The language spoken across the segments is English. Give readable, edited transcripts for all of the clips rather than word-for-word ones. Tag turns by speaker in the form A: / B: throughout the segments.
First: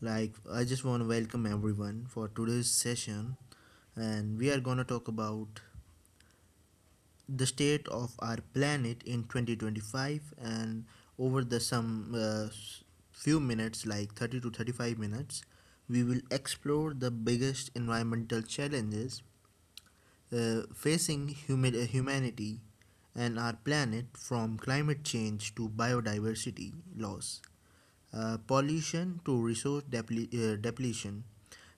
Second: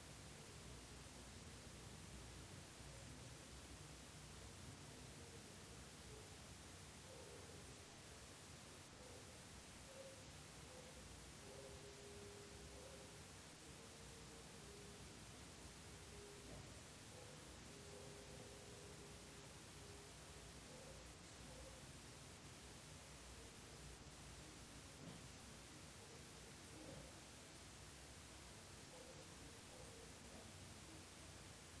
A: like I just want to welcome everyone for today's session, and we are gonna talk about the state of our planet in 2025 and over the few minutes, like 30 to 35 minutes, we will explore the biggest environmental challenges facing humanity and our planet from climate change to biodiversity loss, pollution to resource depletion.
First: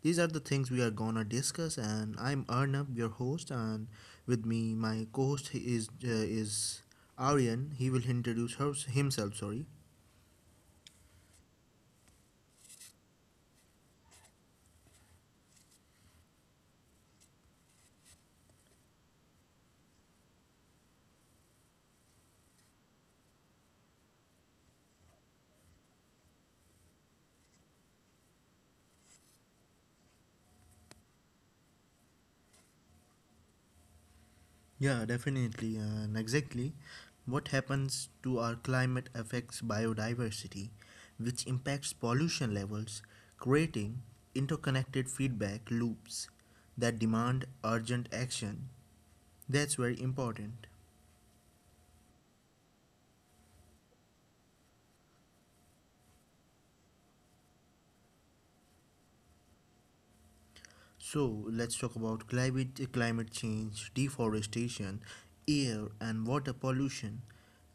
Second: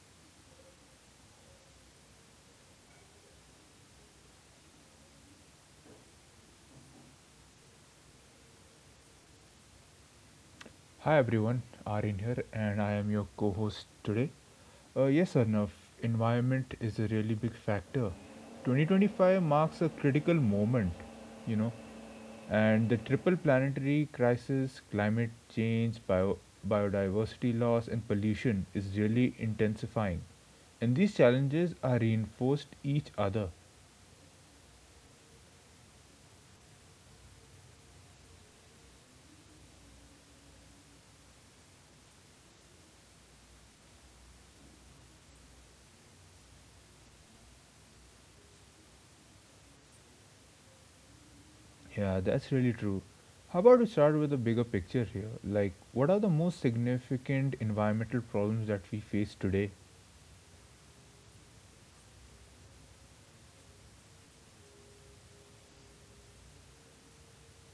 A: These are the things we are gonna discuss, and I'm Arnab, your host, and with me, my co-host is Aryan. He will introduce himself. Sorry.
B: Hi everyone, Arin here, and I am your co host today. Yes, Arnav, environment is a really big factor. 2025 marks a critical moment, you know, and the triple planetary crisis, climate change, biodiversity loss, and pollution is really intensifying. And these challenges are reinforced each other.
A: Yeah, definitely and exactly. What happens to our climate affects biodiversity, which impacts pollution levels, creating interconnected feedback loops that demand urgent action. That's very important.
B: Yeah, that's really true. How about we start with a bigger picture here? Like, what are the most significant environmental problems that we face today?
A: So let's talk about climate, climate change, deforestation, air and water pollution,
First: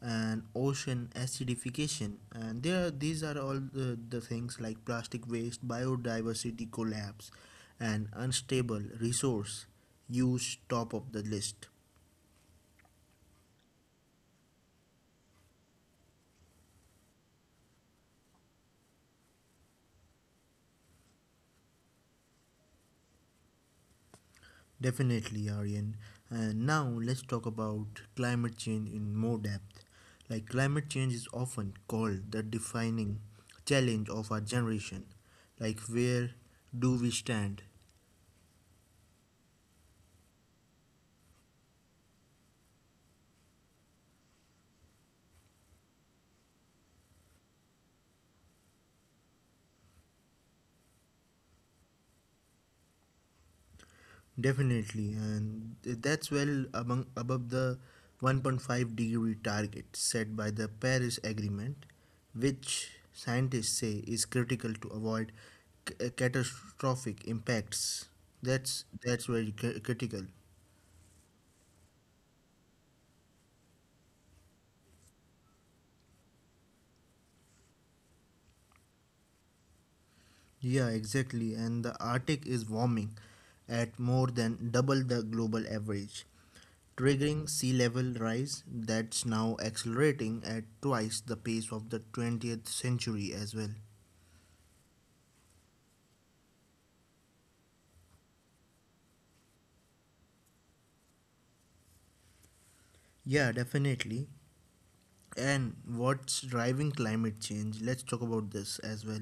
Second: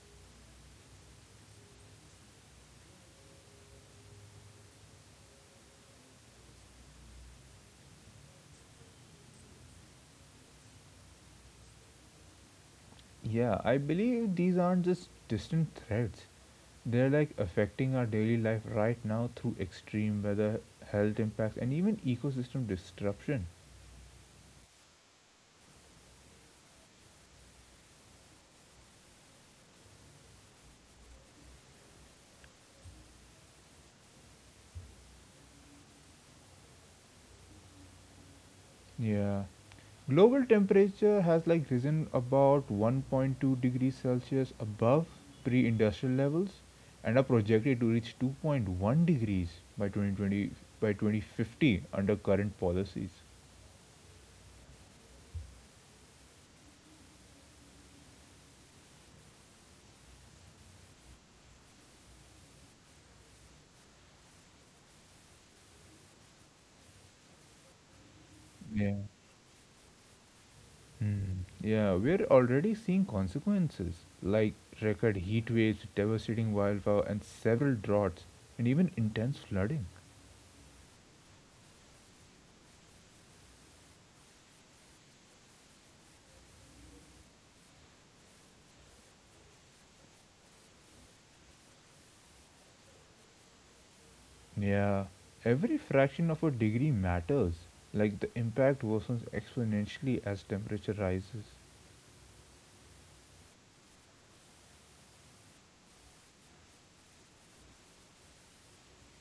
A: and ocean acidification. And there, these are all the things like plastic waste, biodiversity collapse, and unstable resource use. Top of the list.
B: Yeah, I believe these aren't just distant threats. They're like affecting our daily life right now through extreme weather, health impacts, and even ecosystem disruption.
A: Definitely, Aryan. And now let's talk about climate change in more depth. Like, climate change is often called the defining challenge of our generation. Like, where do we stand?
B: Yeah. Global temperature has like risen about 1.2 degrees Celsius above pre-industrial levels and are projected to reach 2.1 degrees by 2020 by 2050 under current policies.
A: Definitely, and that's well among, above the 1.5-degree target set by the Paris Agreement, which scientists say is critical to avoid catastrophic impacts. That's
B: Yeah.
A: that's very critical.
B: Hmm. Yeah, we're already seeing consequences like record heat waves, devastating wildfire and several droughts and even intense flooding.
A: Yeah, exactly. And the Arctic is warming at more than double the global average, triggering sea level rise that's now accelerating at twice the pace of the 20th century as well.
B: Yeah, every fraction of a degree matters. Like the impact worsens exponentially as temperature rises.
A: Yeah, definitely. And what's driving climate change? Let's talk about this as well.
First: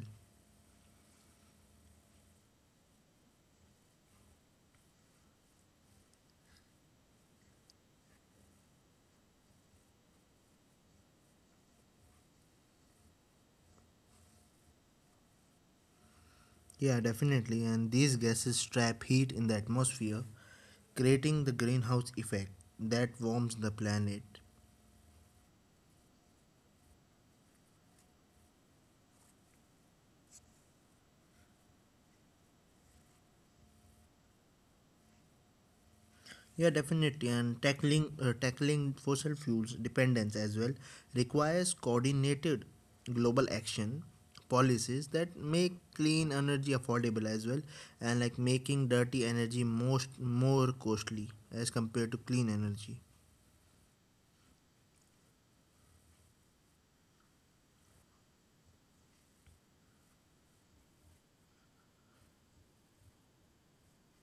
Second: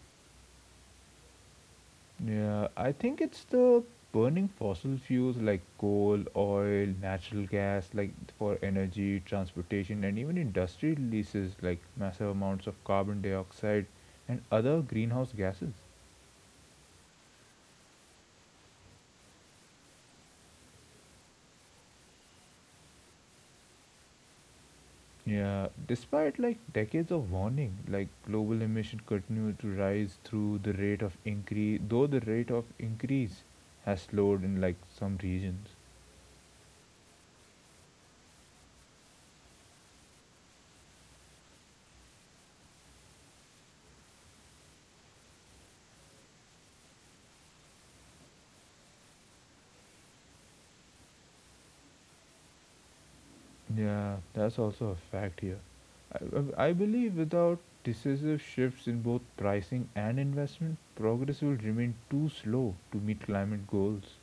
B: Yeah, I think it's the burning fossil fuels like coal, oil, natural gas, like for energy, transportation, and even industry releases like massive amounts of carbon dioxide and other greenhouse gases.
A: Yeah, definitely. And these gases trap heat in the atmosphere, creating the greenhouse effect that warms the planet.
B: Yeah, despite like decades of warning, like global emission continue to rise through the rate of increase, though the rate of increase has slowed in like some regions.
A: Yeah, definitely. And tackling fossil fuels dependence as well requires coordinated global action policies that make clean energy affordable as well and like making dirty energy most more costly as compared to clean energy.
B: Yeah, that's also a fact here. I believe without decisive shifts in both pricing and investment, progress will remain too slow to meet climate goals.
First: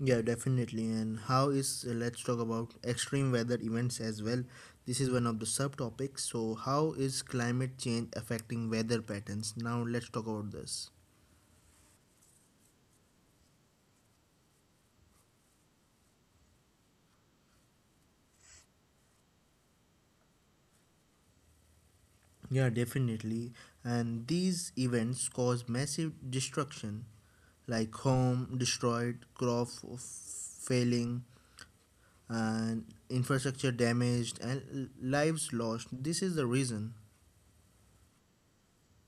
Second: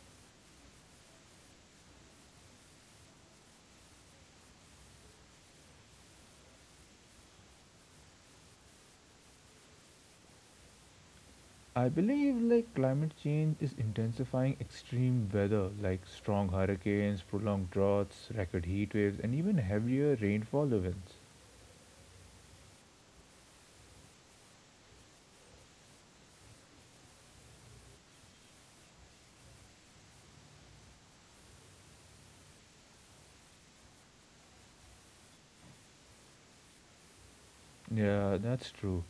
A: Yeah, definitely. And how is let's talk about extreme weather events as well. This is one of the subtopics. So, how is climate change affecting weather patterns? Now, let's talk about this.
B: I believe like climate change is intensifying extreme weather like strong hurricanes, prolonged droughts, record heat waves, and even heavier rainfall events.
A: Yeah, definitely. And these events cause massive destruction, like home destroyed, crop failing, and infrastructure damaged, and lives lost. This is the reason.
B: Yeah, that's true.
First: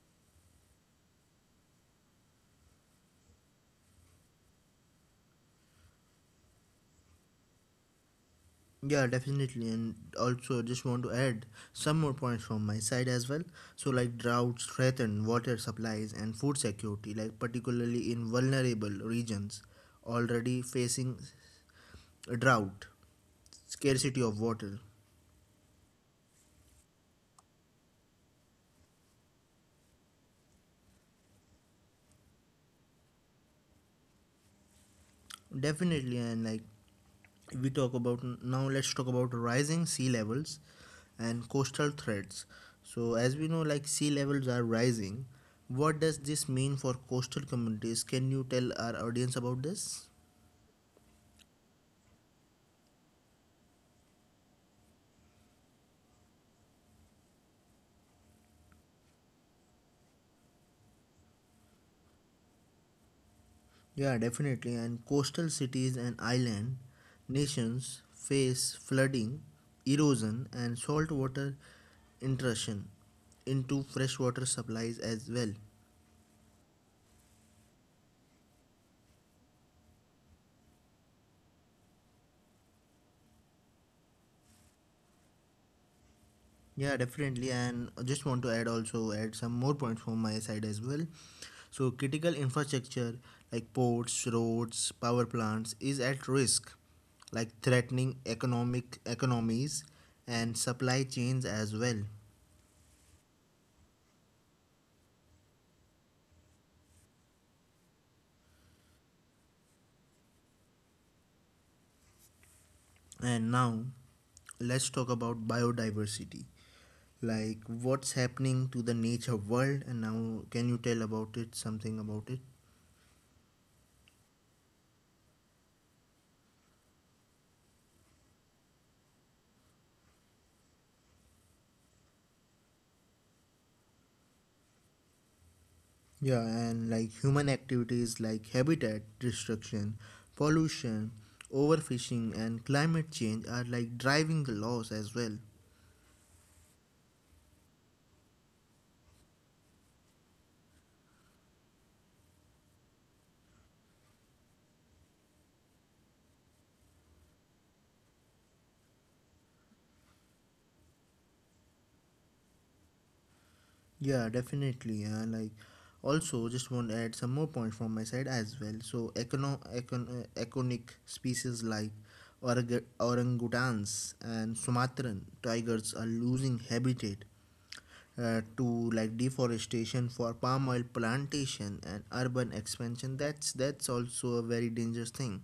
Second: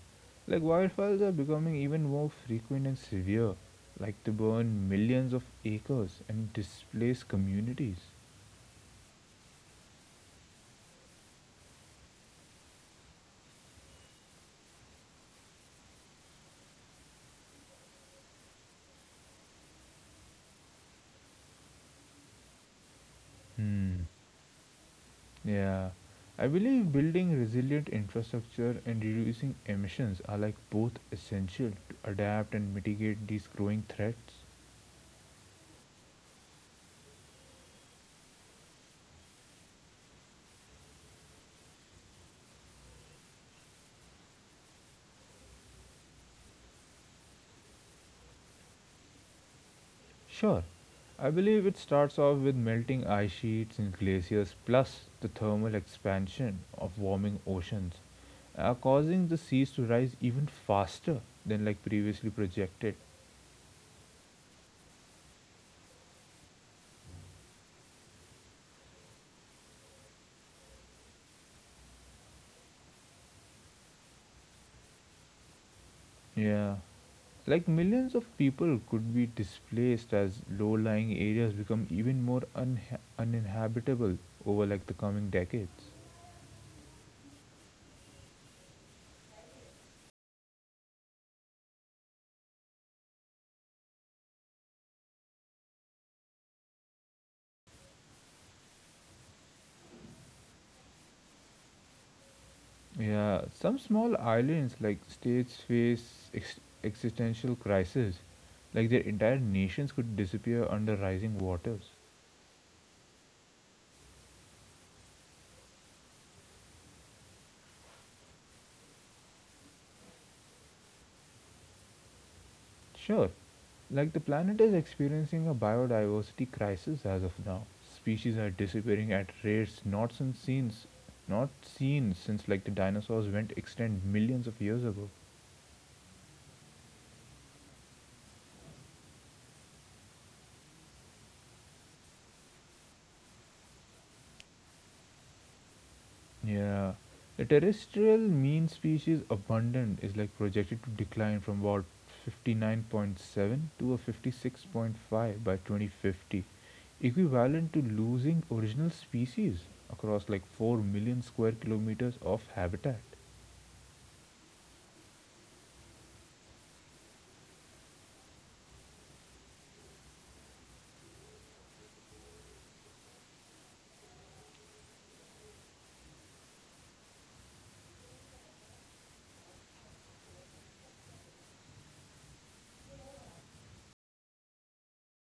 B: Like wildfires are becoming even more frequent and severe, like to burn millions of acres and displace communities.
A: Yeah, definitely. And also, just want to add some more points from my side as well. So, like droughts threaten water supplies and food security, like particularly in vulnerable regions already facing drought
B: Hmm.
A: scarcity of water.
B: Yeah. I believe building resilient infrastructure and reducing emissions are like both essential to adapt and mitigate these growing threats.
A: Definitely, and like we talk about now, let's talk about rising sea levels and coastal threats. So, as we know, like sea levels are rising. What does this mean for coastal communities? Can you tell our audience about this?
B: Sure. I believe it starts off with melting ice sheets and glaciers, plus the thermal expansion of warming oceans, causing the seas to rise even faster than like previously projected.
A: Yeah, definitely. And coastal cities and island nations face flooding, erosion, and saltwater intrusion into freshwater supplies as well.
B: Yeah. Like millions of people could be displaced as low-lying areas become even more unha uninhabitable over like the coming decades.
A: Yeah, definitely. And I just want to add also add some more points from my side as well. So critical infrastructure like ports, roads, power plants is at risk, like threatening economic economies and supply chains as well.
B: Yeah, some small islands like states face existential crisis, like their entire nations could disappear under rising waters.
A: And now let's talk about biodiversity. Like, what's happening to the nature world, and now can you tell about it, something about it?
B: Sure, like the planet is experiencing a biodiversity crisis as of now. Species are disappearing at rates not seen since like the dinosaurs went extinct millions of years ago.
A: Yeah, and like human activities like habitat destruction, pollution, overfishing, and climate change are like driving the laws as well.
B: Yeah. The terrestrial mean species abundant is like projected to decline from about 59.7 to a 56.5 by 2050, equivalent to losing original species across like 4 million square kilometers of habitat.
A: Yeah, definitely. And like also, just want to add some more points from my side as well. So, iconic species like orangutans and Sumatran tigers are losing habitat to like deforestation for palm oil plantation and urban expansion. That's also a very dangerous thing.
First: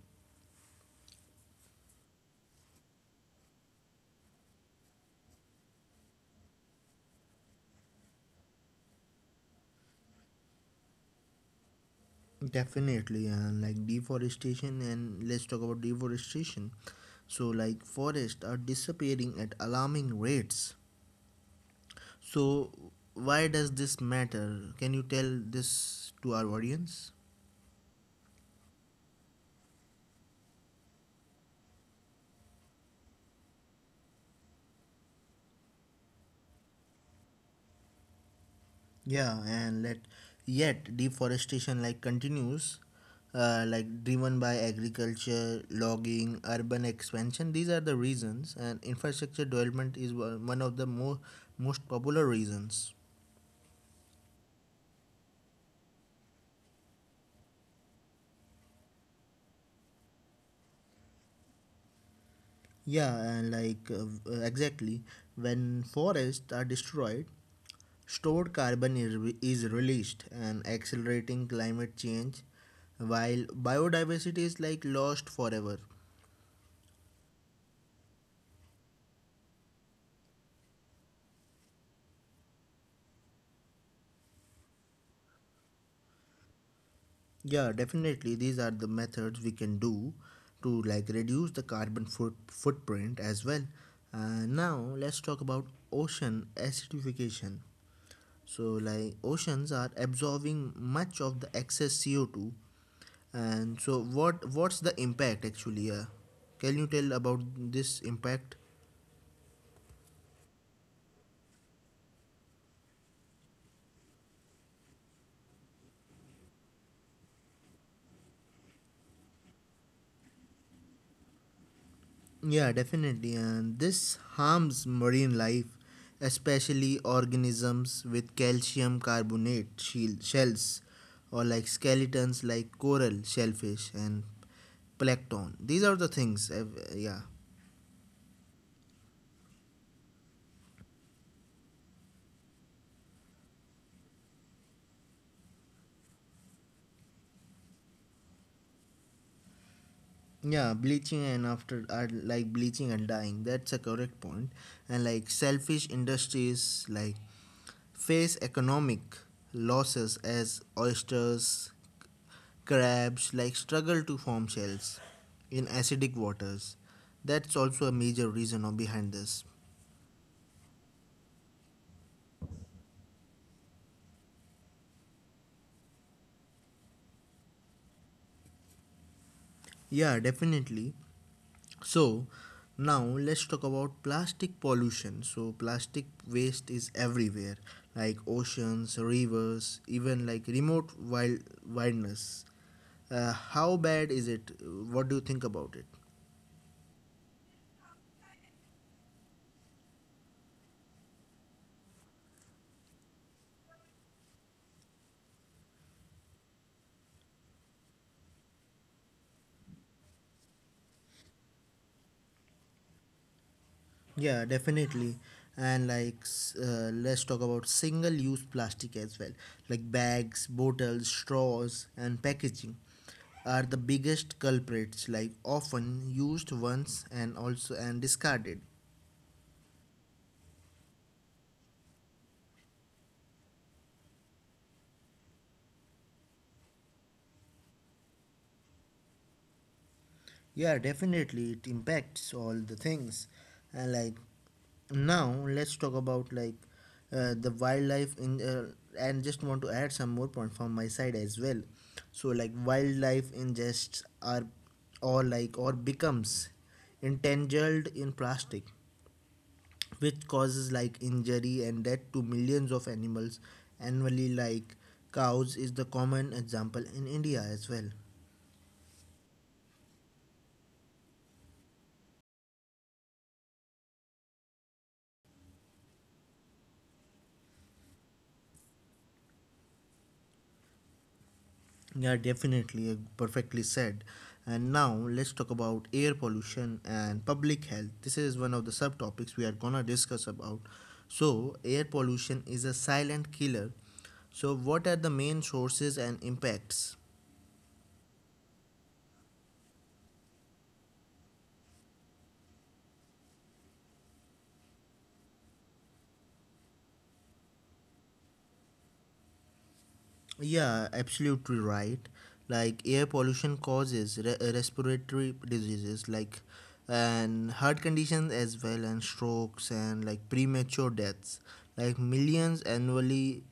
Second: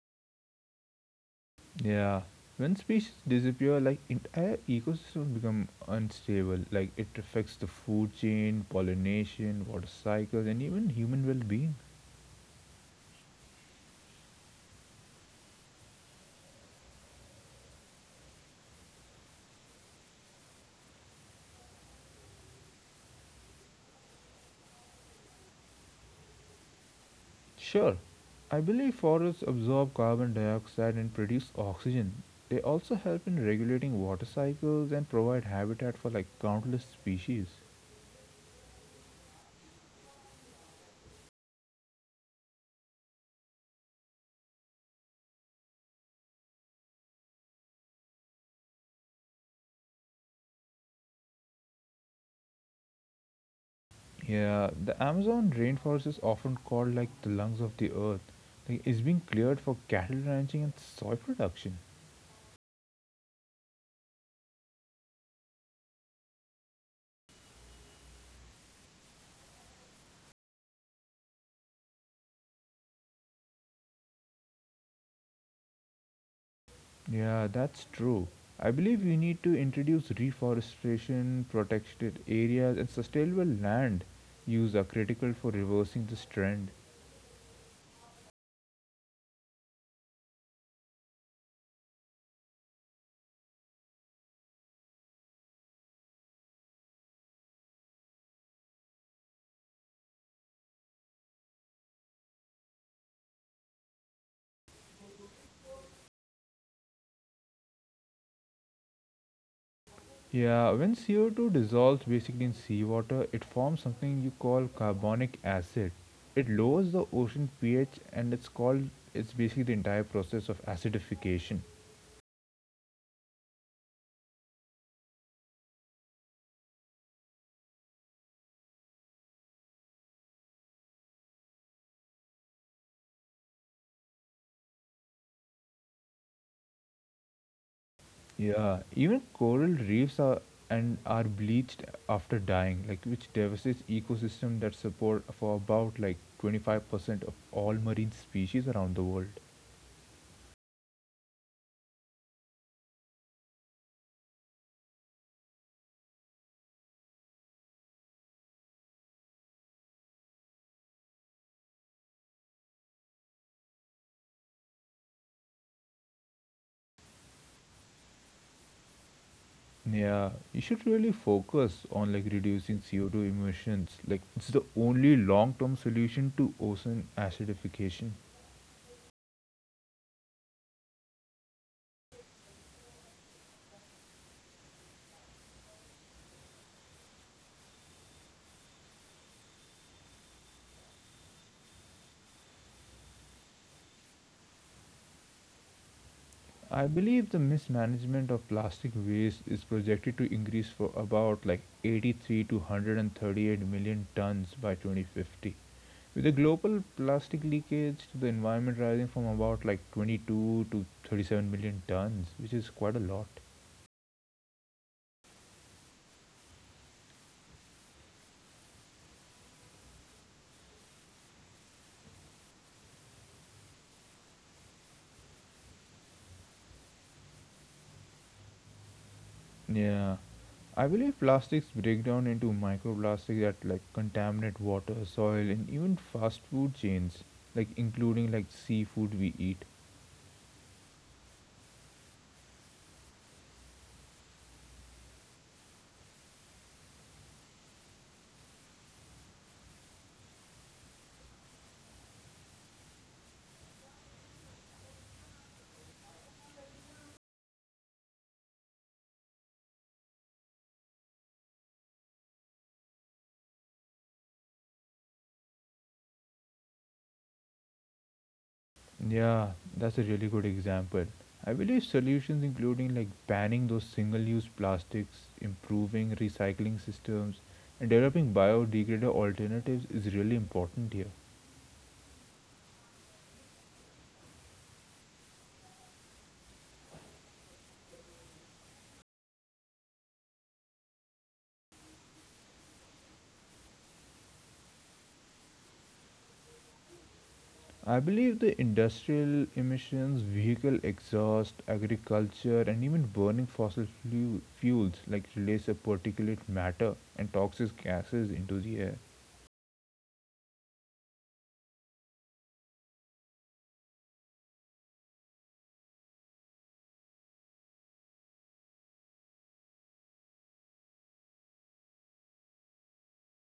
B: Yeah. When species disappear, like entire ecosystems become unstable. Like it affects the food chain, pollination, water cycles, and even human well-being.
A: Definitely, and like deforestation, and let's talk about deforestation. So like forests are disappearing at alarming rates. So why does this matter? Can you tell this to our audience?
B: Sure, I believe forests absorb carbon dioxide and produce oxygen. They also help in regulating water cycles and provide habitat for like countless species.
A: Yeah, and let yet deforestation like continues, like driven by agriculture, logging, urban expansion. These are the reasons, and infrastructure development is one of the more most popular reasons.
B: Yeah, the Amazon rainforest is often called like the lungs of the earth. Like it's being cleared for cattle ranching and soy production.
A: Yeah, and exactly, when forests are destroyed, stored carbon is released and accelerating climate change, while biodiversity is like lost forever.
B: Yeah, that's true. I believe we need to introduce reforestation, protected areas, and sustainable land use are critical for reversing this trend.
A: Yeah, definitely. These are the methods we can do to like reduce the carbon footprint as well. Now let's talk about ocean acidification. So like oceans are absorbing much of the excess CO2, and so what's the impact actually? Can you tell about this impact?
B: Yeah, when CO2 dissolves basically in seawater, it forms something you call carbonic acid. It lowers the ocean pH and it's basically the entire process of acidification.
A: Yeah, definitely. And this harms marine life, especially organisms with calcium carbonate shells or like skeletons like coral, shellfish, and plankton. These are the things. Yeah.
B: Yeah, even coral reefs are and are bleached after dying, like which devastates ecosystem that support for about like 25% of all marine species around the world.
A: Yeah, bleaching and after are like bleaching and dying. That's a correct point. And like selfish industries like face economic losses as oysters, crabs like struggle to form shells in acidic waters. That's also a major reason of behind this.
B: Yeah, you should really focus on like reducing CO2 emissions. Like it's the only long-term solution to ocean acidification.
A: Yeah, definitely. So, now let's talk about plastic pollution. So, plastic waste is everywhere, like oceans, rivers, even like remote wilderness. How bad is it? What do you think about it?
B: I believe the mismanagement of plastic waste is projected to increase for about like 83 to 138 million tons by 2050. With the global plastic leakage to the environment rising from about like 22 to 37 million tons, which is quite a lot.
A: Yeah, definitely. And let's talk about single use plastic as well. Like bags, bottles, straws, and packaging are the biggest culprits, like often used once and also and discarded.
B: Yeah. I believe plastics break down into microplastics that like contaminate water, soil, and even fast food chains, like including like seafood we eat.
A: Yeah, definitely it impacts all the things. And like now, let's talk about the wildlife in and just want to add some more point from my side as well. So like wildlife ingests are or like or becomes entangled in plastic, which causes like injury and death to millions of animals annually. Like cows is the common example in India as well.
B: Yeah, that's a really good example. I believe solutions including like banning those single-use plastics, improving recycling systems, and developing biodegradable alternatives is really important here.
A: Yeah, definitely. Perfectly said. And now let's talk about air pollution and public health. This is one of the subtopics we are gonna discuss about. So, air pollution is a silent killer. So, what are the main sources and impacts?
B: I believe the industrial emissions, vehicle exhaust, agriculture, and even burning fossil fuels like release a particulate matter and toxic gases into the air.
A: Yeah, absolutely right. Like air pollution causes respiratory diseases like and heart conditions as well and strokes and like premature deaths. Like millions annually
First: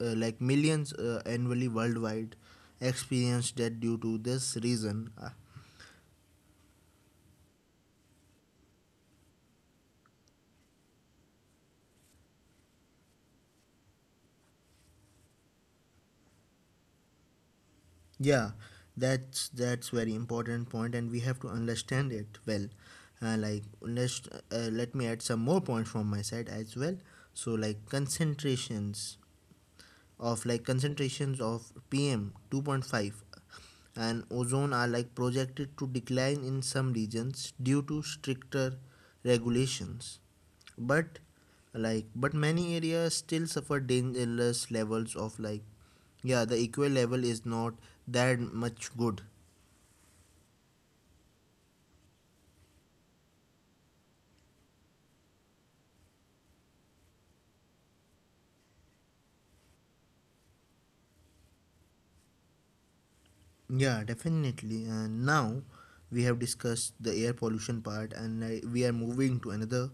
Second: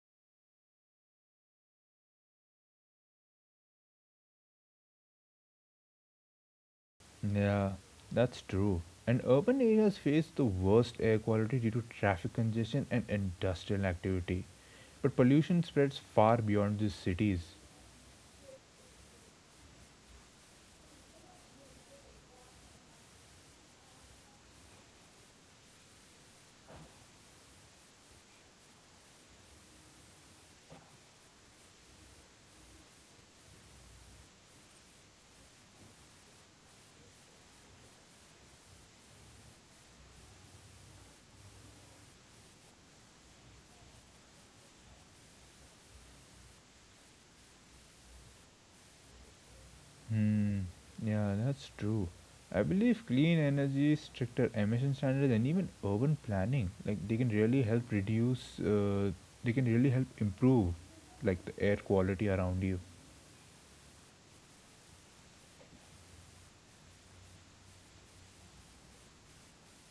A: uh, like millions annually worldwide experience death due to this reason.
B: Yeah, that's true. And urban areas face the worst air quality due to traffic congestion and industrial activity. But pollution spreads far beyond the cities.
A: Yeah, that's very important point, and we have to understand it well. Like let me add some more points from my side as well. So like concentrations of PM 2.5 and ozone are like projected to decline in some regions due to stricter regulations, but but many areas still suffer dangerous levels of like, yeah, the equal level is not that much good.
B: Hmm. Yeah, that's true. I believe clean energy, stricter emission standards, and even urban planning, like they can really help reduce. They can really help improve, like the air quality around you.
A: Yeah, definitely. Now we have discussed the air pollution part, and we are moving to another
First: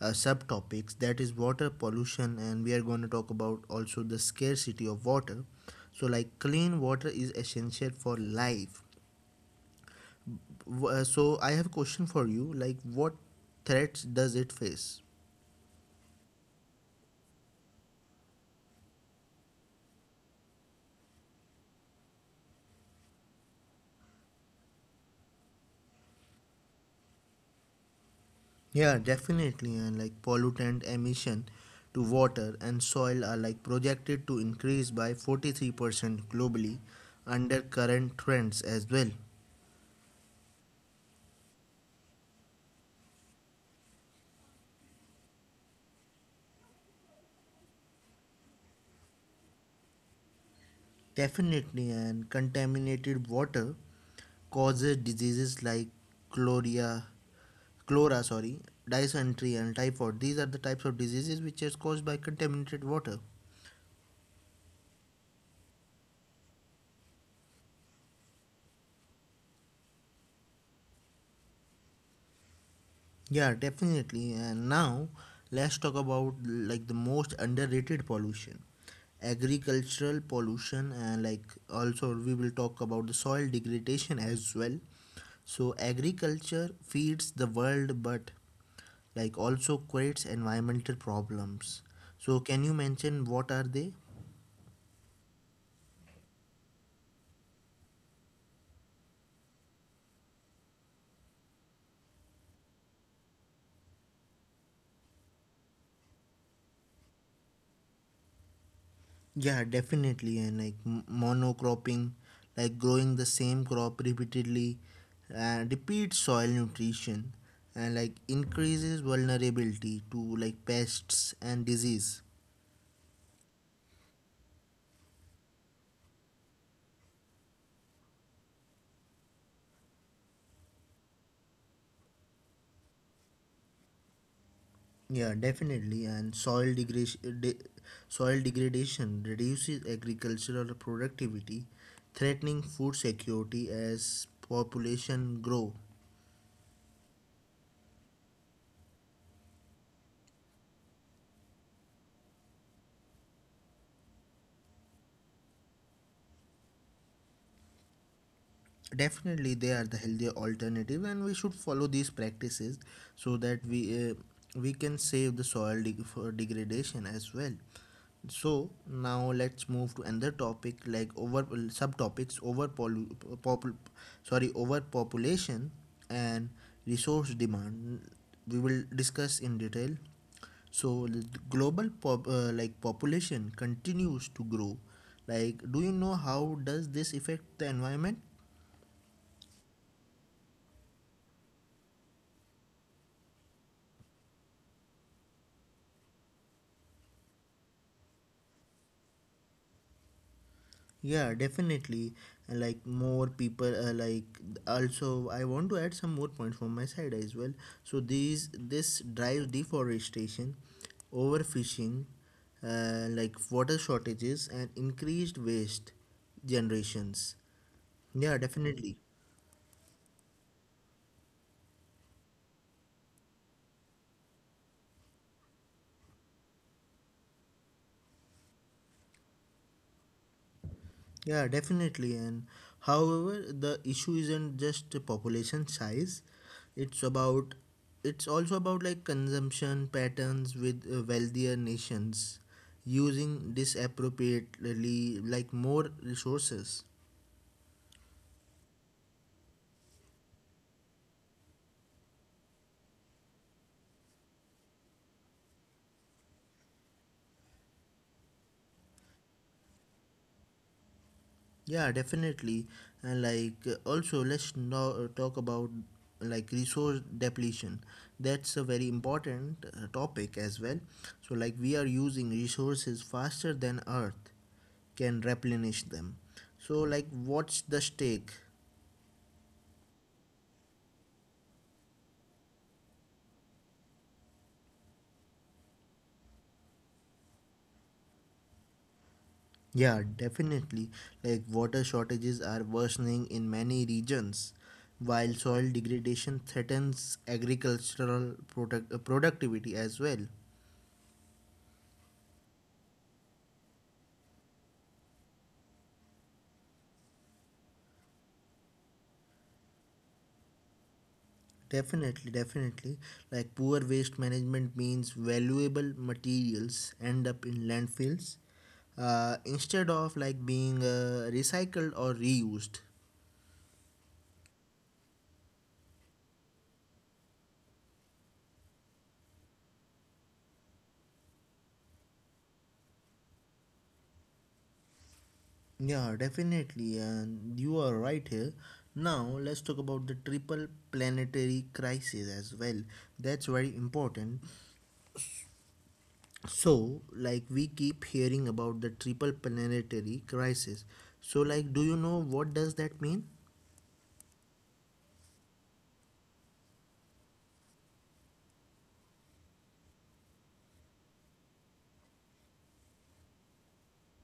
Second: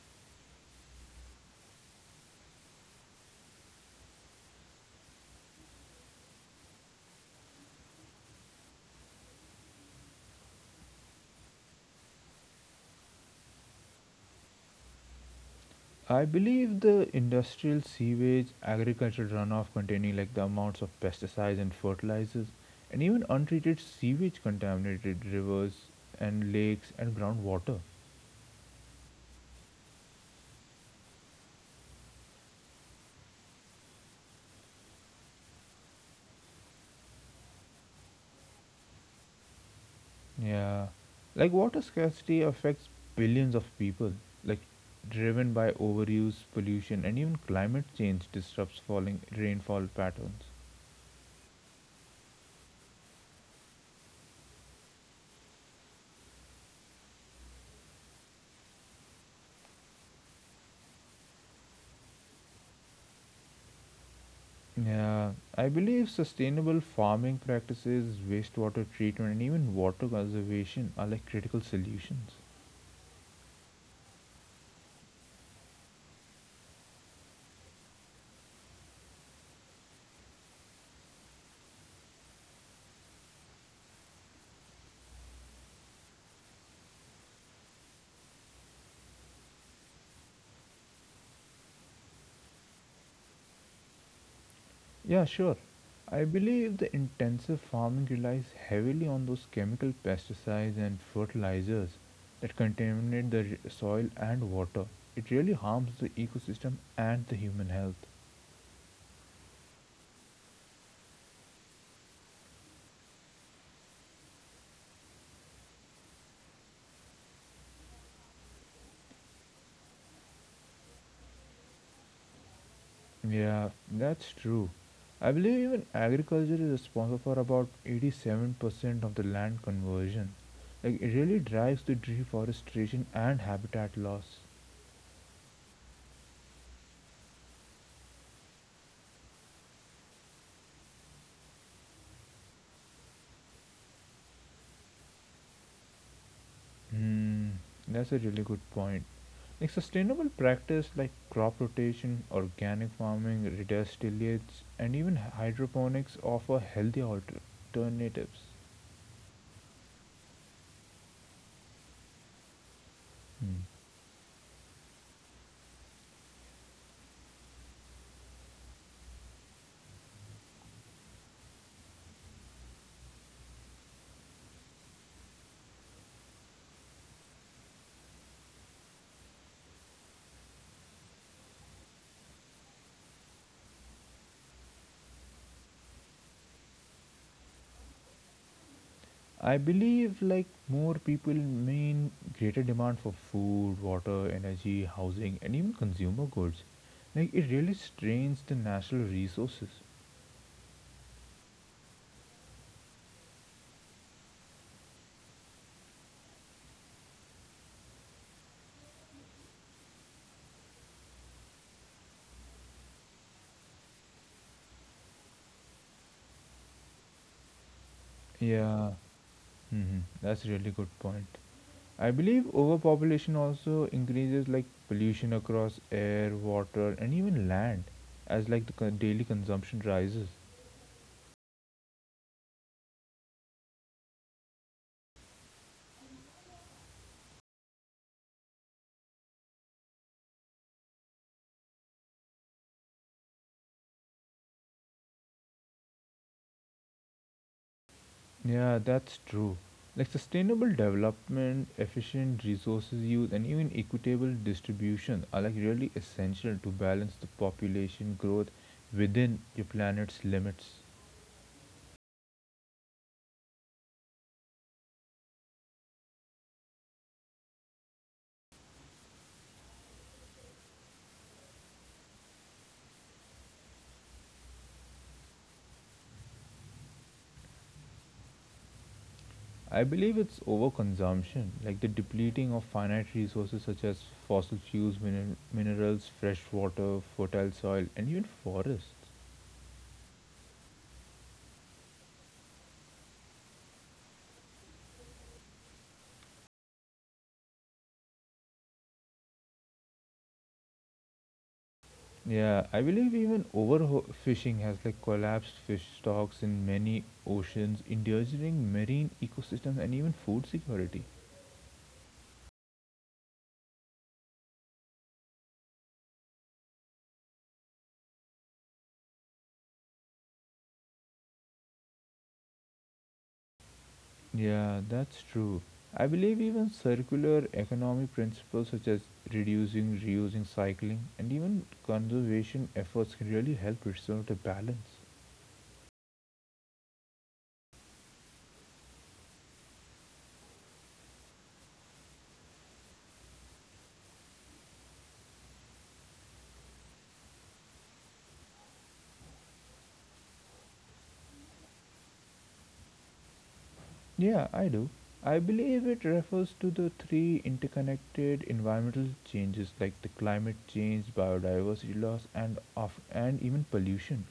A: subtopics that is water pollution, and we are going to talk about also the scarcity of water. So, like clean water is essential for life. So, I have a question for you. Like, what threats does it face?
B: I believe the industrial sewage, agricultural runoff containing like the amounts of pesticides and fertilizers, and even untreated sewage contaminated rivers and lakes and groundwater.
A: Yeah, definitely. And like pollutant emission to water and soil are like projected to increase by 43% globally under current trends as well.
B: Yeah. Like water scarcity affects billions of people, like driven by overuse, pollution, and even climate change disrupts falling rainfall patterns.
A: Definitely, and contaminated water causes diseases like chloria, chlora, sorry, dysentery and typhoid. These are the types of diseases which is caused by contaminated water.
B: Yeah, I believe sustainable farming practices, wastewater treatment, and even water conservation are like critical solutions.
A: Yeah, definitely. And now let's talk about like the most underrated pollution, agricultural pollution, and like also we will talk about the soil degradation as well. So agriculture feeds the world, but like also creates environmental problems. So can you mention what are they?
B: Yeah, sure. I believe the intensive farming relies heavily on those chemical pesticides and fertilizers that contaminate the soil and water. It really harms the ecosystem and the human health.
A: Yeah, definitely. And like monocropping, like growing the same crop repeatedly, repeat soil nutrition, and like increases vulnerability to like pests and disease.
B: Yeah, that's true. I believe even agriculture is responsible for about 87% of the land conversion. Like, it really drives the deforestation and habitat loss.
A: Yeah, definitely. And soil degradation reduces agricultural productivity, threatening food security as population grow.
B: Hmm, that's a really good point. Like sustainable practice like crop rotation, organic farming, reduced tillage, and even hydroponics offer healthy alternatives.
A: Definitely, they are the healthier alternative, and we should follow these practices so
B: Hmm.
A: that we can save the soil deg- for degradation as well. So now let's move to another topic like over subtopics, over popul- sorry overpopulation and resource demand. We will discuss in detail. So the global population continues to grow. Like, do you know how does this affect the environment?
B: I believe like more people mean greater demand for food, water, energy, housing, and even consumer goods. Like it really strains the natural resources.
A: Yeah, definitely. Like more people, like also, I want to add some more points from my side as well. So these this drives deforestation, overfishing, like water shortages and increased waste generations. Yeah,
B: Yeah,
A: definitely.
B: hmm that's a really good point. I believe overpopulation also increases like pollution across air, water, and even land as like the daily consumption rises.
A: Yeah, definitely. And however, the issue isn't just the population size. It's about it's also about like consumption patterns with wealthier nations using disappropriately like more resources.
B: Yeah, that's true. Like sustainable development, efficient resources use, and even equitable distribution are like really essential to balance the population growth within your planet's limits.
A: Yeah, definitely. And also let's now talk about like resource depletion. That's a very important topic as well. So like we are using resources faster than Earth can replenish them. So like what's the stake?
B: I believe it's overconsumption, like the depleting of finite resources such as fossil fuels, minerals, fresh water, fertile soil, and even forests.
A: Yeah, definitely. Like water shortages are worsening in many regions while soil degradation threatens productivity as well.
B: Yeah, I believe even overfishing has like collapsed fish stocks in many oceans, endangering marine ecosystems and even food security.
A: Definitely, definitely. Like poor waste management means valuable materials end up in landfills, instead of like being recycled or reused.
B: Yeah, that's true. I believe even circular economy principles such as reducing, reusing, cycling, and even conservation efforts can really help restore the balance.
A: Yeah, definitely, and you are right here. Now let's talk about the triple planetary crisis as well. That's very important. So, we keep hearing about the triple planetary crisis. So, do you know what does that mean?
B: Yeah, I do. I believe it refers to the three interconnected environmental changes like the climate change, biodiversity loss, and even pollution.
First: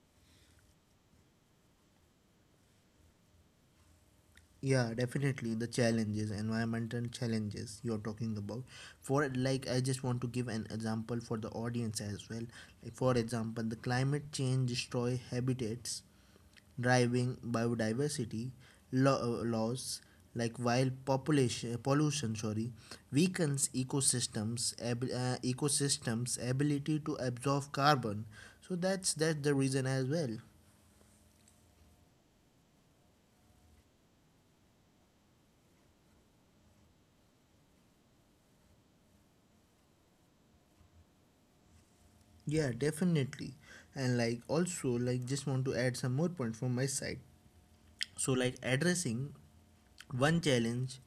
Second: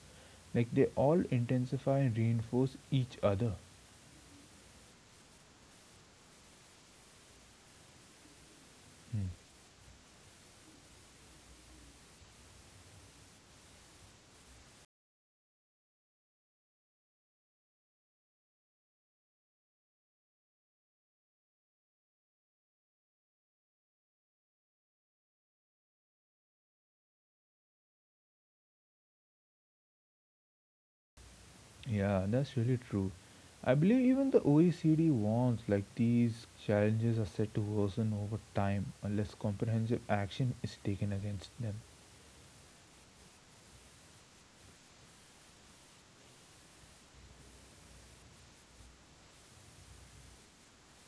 B: Like they all intensify and reinforce each other.
A: Yeah, definitely the challenges, environmental challenges you're talking about.
B: Hmm.
A: I just want to give an example for the audience as well. Like, for example, the climate change destroy habitats, driving biodiversity loss. Like while population pollution, sorry, weakens ecosystems, ecosystems ability to absorb carbon. So that's the reason as well.
B: Yeah, that's really true. I believe even the OECD warns like these challenges are set to worsen over time unless comprehensive action is taken against them.
A: Yeah, definitely. And also just want to add some more point from my side. So like addressing one challenge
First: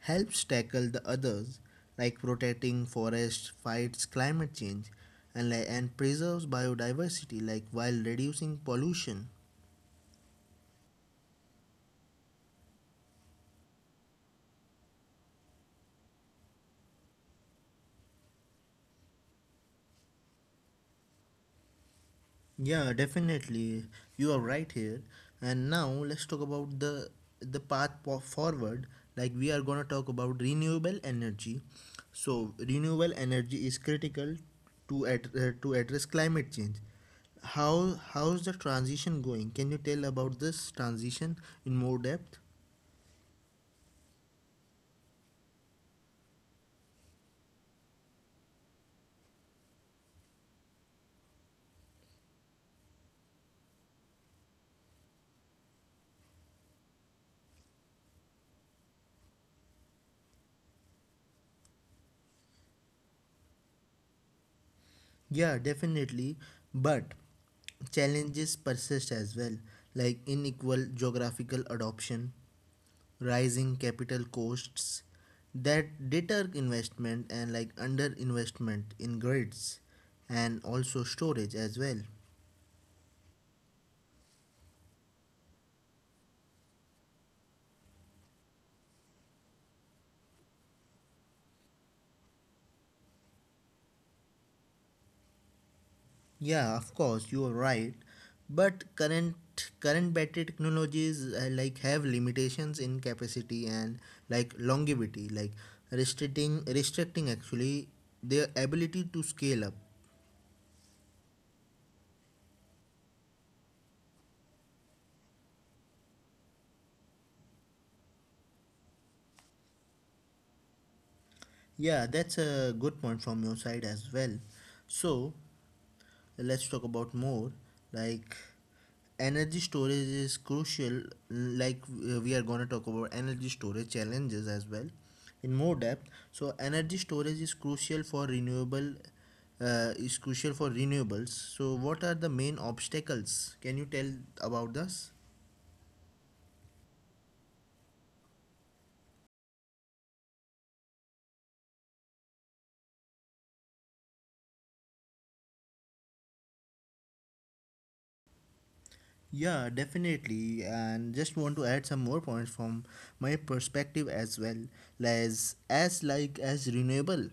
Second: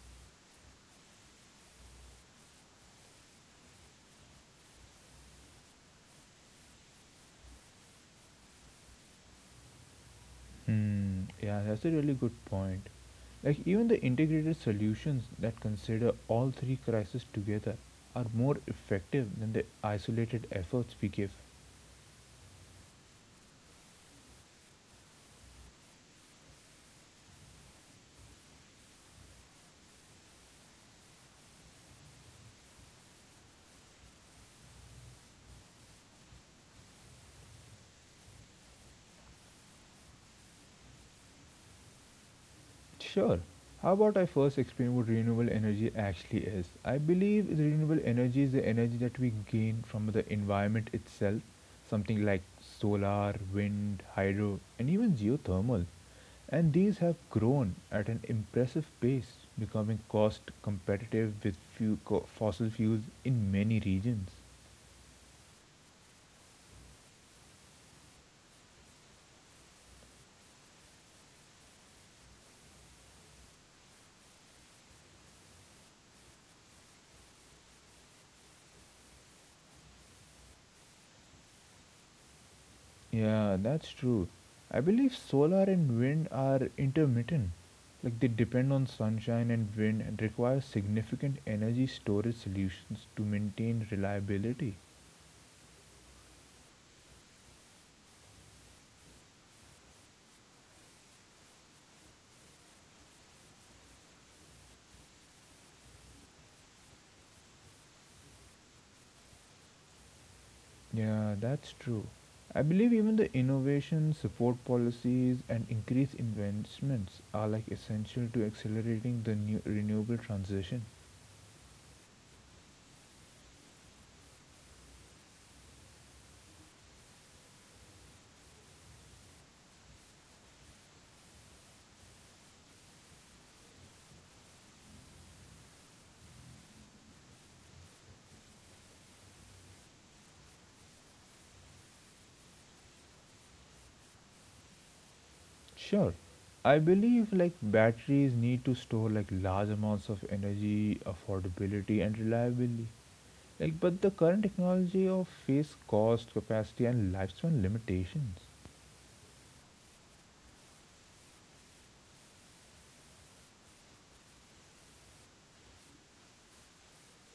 A: helps tackle the others, like protecting forests fights climate change and preserves biodiversity, like while reducing pollution.
B: Hmm. Yeah, that's a really good point. Like even the integrated solutions that consider all three crises together are more effective than the isolated efforts we give.
A: Yeah, definitely. You are right here. And now let's talk about the forward. Like we are gonna talk about renewable energy. So renewable energy is critical to address climate change. How's the transition going? Can you tell about this transition in more depth?
B: Sure. How about I first explain what renewable energy actually is? I believe the renewable energy is the energy that we gain from the environment itself, something like solar, wind, hydro, and even geothermal. And these have grown at an impressive pace, becoming cost competitive with fossil fuels in many regions.
A: Yeah, definitely. But challenges persist as well, like unequal geographical adoption, rising capital costs that deter investment, and like underinvestment in grids and also storage as well.
B: Yeah, that's true. I believe solar and wind are intermittent. Like they depend on sunshine and wind and require significant energy storage solutions to maintain reliability.
A: Yeah, of course you are right, but current battery technologies like have limitations in capacity and like longevity, like restricting actually their ability to scale up.
B: Yeah, that's true. I believe even the innovation, support policies, and increased investments are like essential to accelerating the new renewable transition.
A: Yeah, that's a good point from your side as well. So, let's talk about more, like energy storage is crucial. like we are going to talk about energy storage challenges as well in more depth. So energy storage is crucial for renewable is crucial for renewables. So what are the main obstacles? Can you tell about this?
B: Sure. I believe like batteries need to store like large amounts of energy, affordability and reliability. Like, but the current technology of face cost, capacity, and lifespan limitations.
A: Yeah, definitely. And just want to add some more points from my perspective as well. As renewable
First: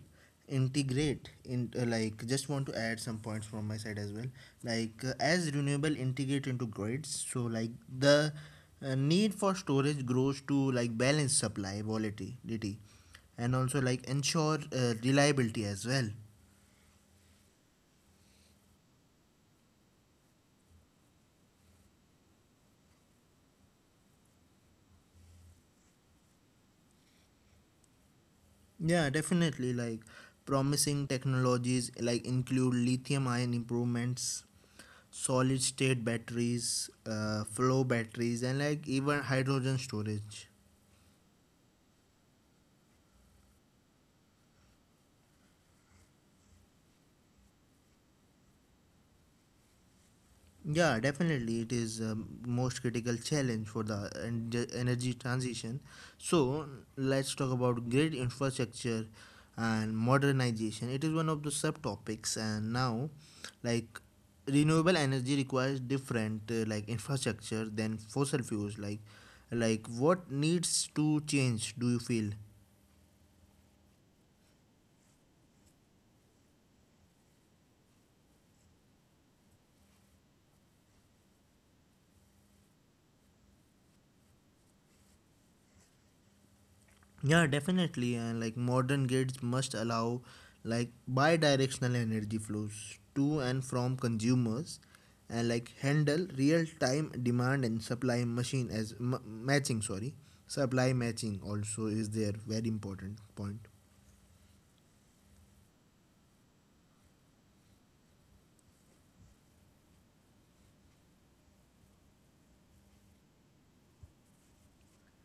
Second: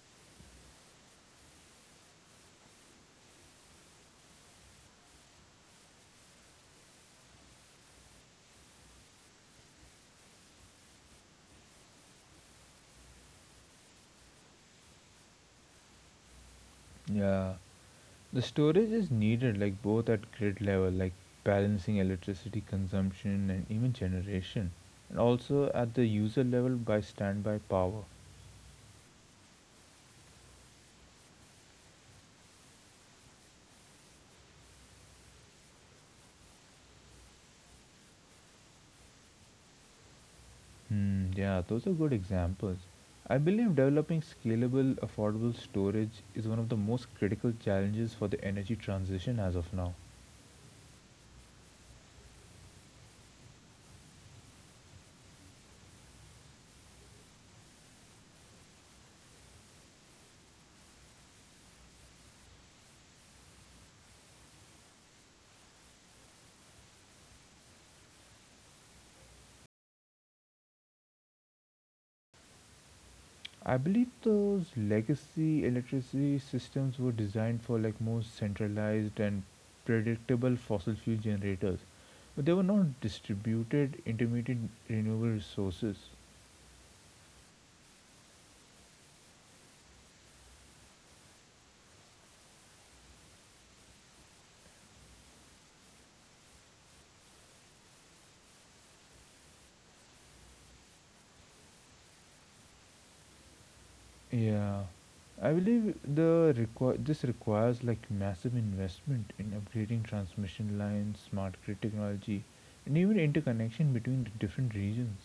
A: integrate in like just want to add some points from my side as well. Like as renewable integrate into grids, so like the need for storage grows to like balance supply volatility and also like ensure reliability as well.
B: Yeah, the storage is needed like both at grid level, like balancing electricity consumption and even generation, and also at the user level by standby power.
A: Yeah, definitely. Like promising technologies include lithium ion improvements, solid state batteries, flow batteries, and like even hydrogen storage.
B: Hmm, yeah, those are good examples. I believe developing scalable, affordable storage is one of the most critical challenges for the energy transition as of now.
A: Yeah, definitely, it is most critical challenge for the energy transition. So let's talk about grid infrastructure and modernization. It is one of the subtopics, and now, like renewable energy requires different like infrastructure than fossil fuels. Like what needs to change? Do you feel?
B: I believe those legacy electricity systems were designed for like more centralized and predictable fossil fuel generators, but they were not distributed intermittent renewable resources.
A: Yeah, definitely. And like modern grids must allow like bi-directional energy flows to and from consumers, and like handle real-time demand and supply matching, sorry. Supply matching also is there, very important point.
B: Yeah, I believe this requires like massive investment in upgrading transmission lines, smart grid technology, and even interconnection between the different regions.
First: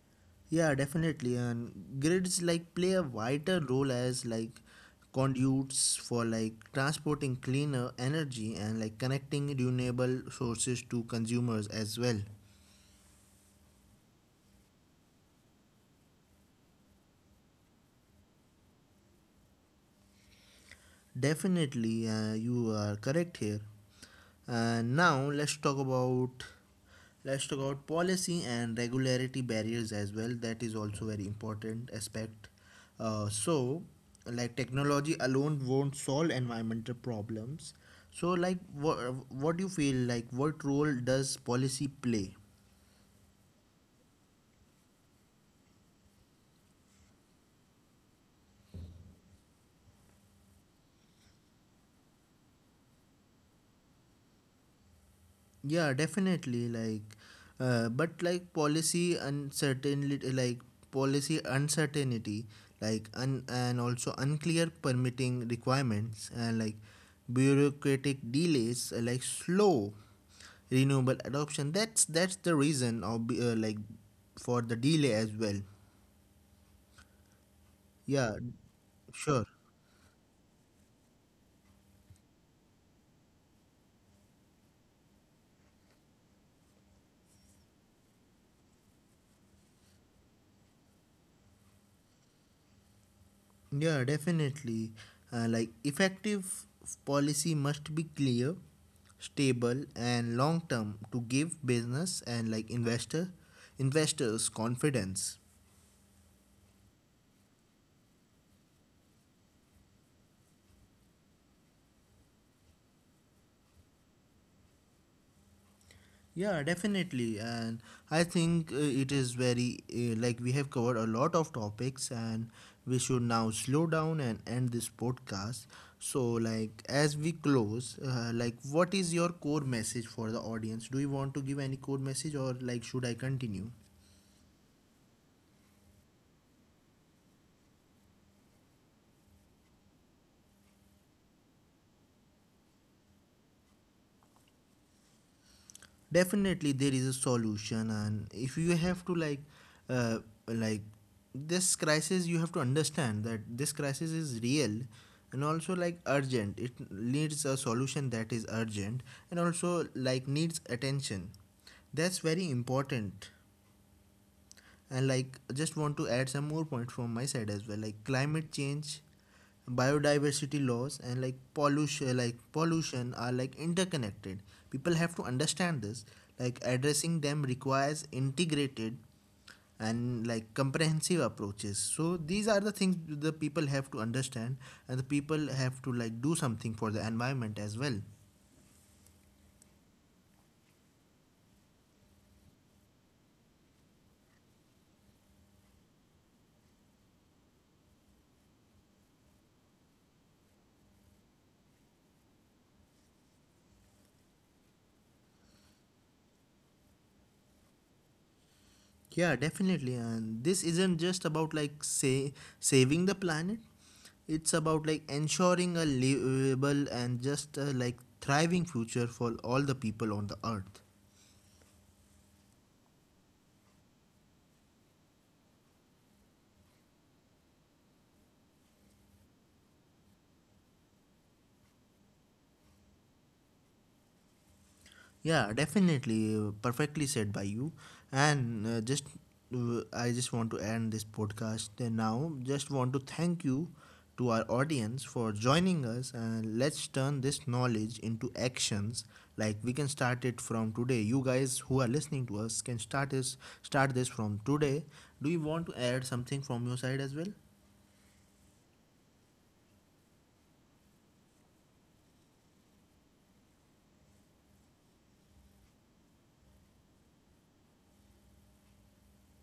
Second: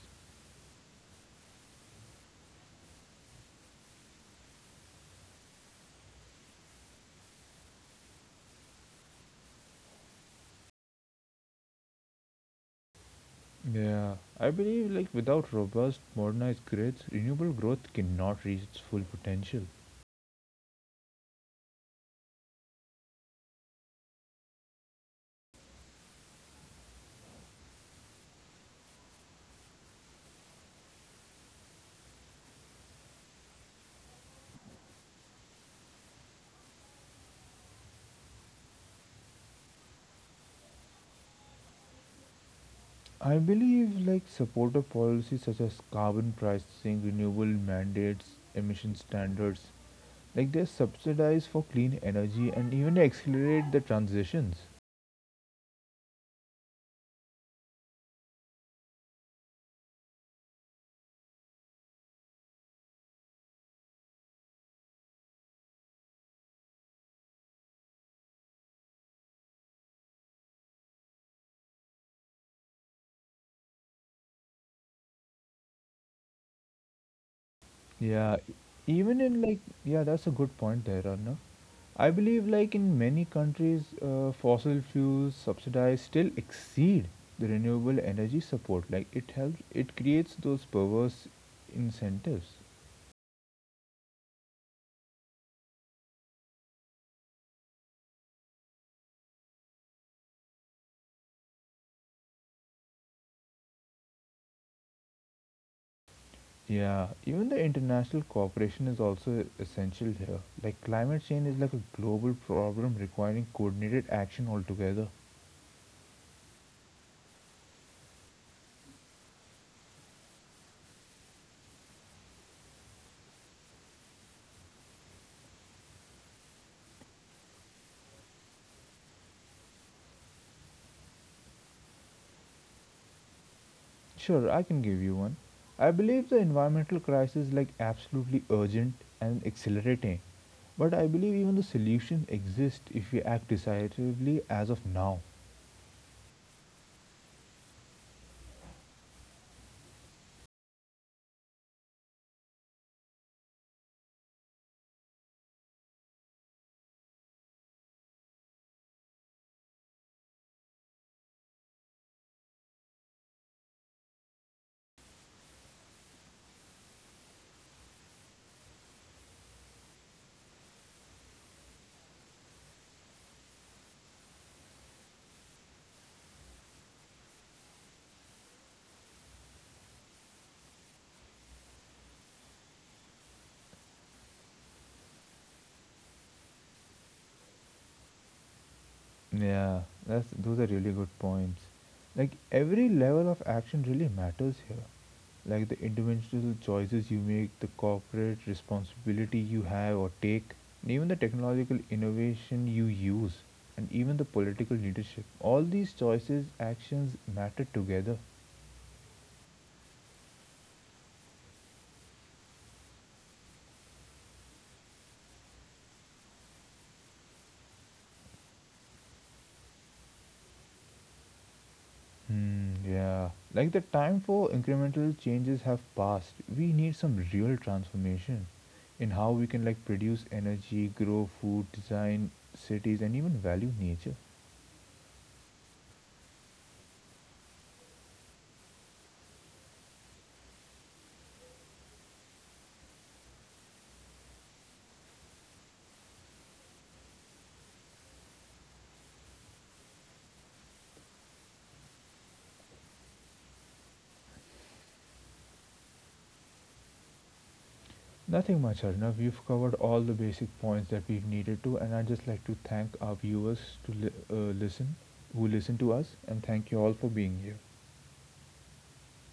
A: Yeah, definitely. And grids like play a vital role as like conduits for like transporting cleaner energy and like connecting renewable sources to consumers as well.
B: Yeah, I believe like without robust modernized grids, renewable growth cannot reach its full potential.
A: Definitely, you are correct here. And now let's talk about policy and regularity barriers as well. That is also very important aspect. So, like technology alone won't solve environmental problems. So, like, what do you feel like? What role does policy play?
B: I believe like supportive policies such as carbon pricing, renewable mandates, emission standards, like they subsidize for clean energy and even accelerate the transitions.
A: Yeah, definitely. Like, but like policy uncertainty, like and also unclear permitting requirements and like bureaucratic delays, like slow renewable adoption. That's the reason of like for the delay as well. Yeah,
B: Yeah, e- even in
A: sure.
B: like yeah, that's a good point there, Anna. I believe, like in many countries, fossil fuels subsidies still exceed the renewable energy support. Like it helps, it creates those perverse incentives.
A: Yeah, definitely. Like effective policy must be clear, stable, and long term to give business and like investors confidence.
B: Yeah, even the international cooperation is also essential here. Like climate change is like a global problem requiring coordinated action altogether.
A: Yeah, definitely. And I think it is very like we have covered a lot of topics, and we should now slow down and end this podcast. So like as we close, like what is your core message for the audience? Do you want to give any core message or like should I continue?
B: Sure, I can give you one. I believe the environmental crisis is like absolutely urgent and accelerating, but I believe even the solutions exist if we act decisively as of now.
A: Definitely there is a solution. And if you have to uh, like, this crisis, you have to understand that this crisis is real and also like urgent. It needs a solution that is urgent and also like needs attention. That's very important. And like just want to add some more points from my side as well. Like climate change, biodiversity loss, and like pollution are like interconnected. People have to understand this. Like addressing them requires integrated and like comprehensive approaches. So these are the things the people have to understand, and the people have to like do something for the environment as well.
B: Yeah, that's those are really good points. Like every level of action really matters here. Like the individual choices you make, the corporate responsibility you have or take, and even the technological innovation you use, and even the political leadership. All these choices, actions matter together.
A: Yeah, definitely. And this isn't just about like say saving the planet. It's about like ensuring a livable and just like thriving future for all the people on the earth.
B: Hmm, yeah. Like the time for incremental changes have passed. We need some real transformation in how we can like produce energy, grow food, design cities and even value nature.
A: Yeah, definitely. Perfectly said by you. And I just want to end this podcast and now. Just want to thank you to our audience for joining us. And let's turn this knowledge into actions. Like we can start it from today. You guys who are listening to us can start this from today. Do you want to add something from your side as well?
B: Nothing much, Arnav. We've covered all the basic points that we've needed to and I'd just like to thank our viewers to listen who listen to us and thank you all for being here.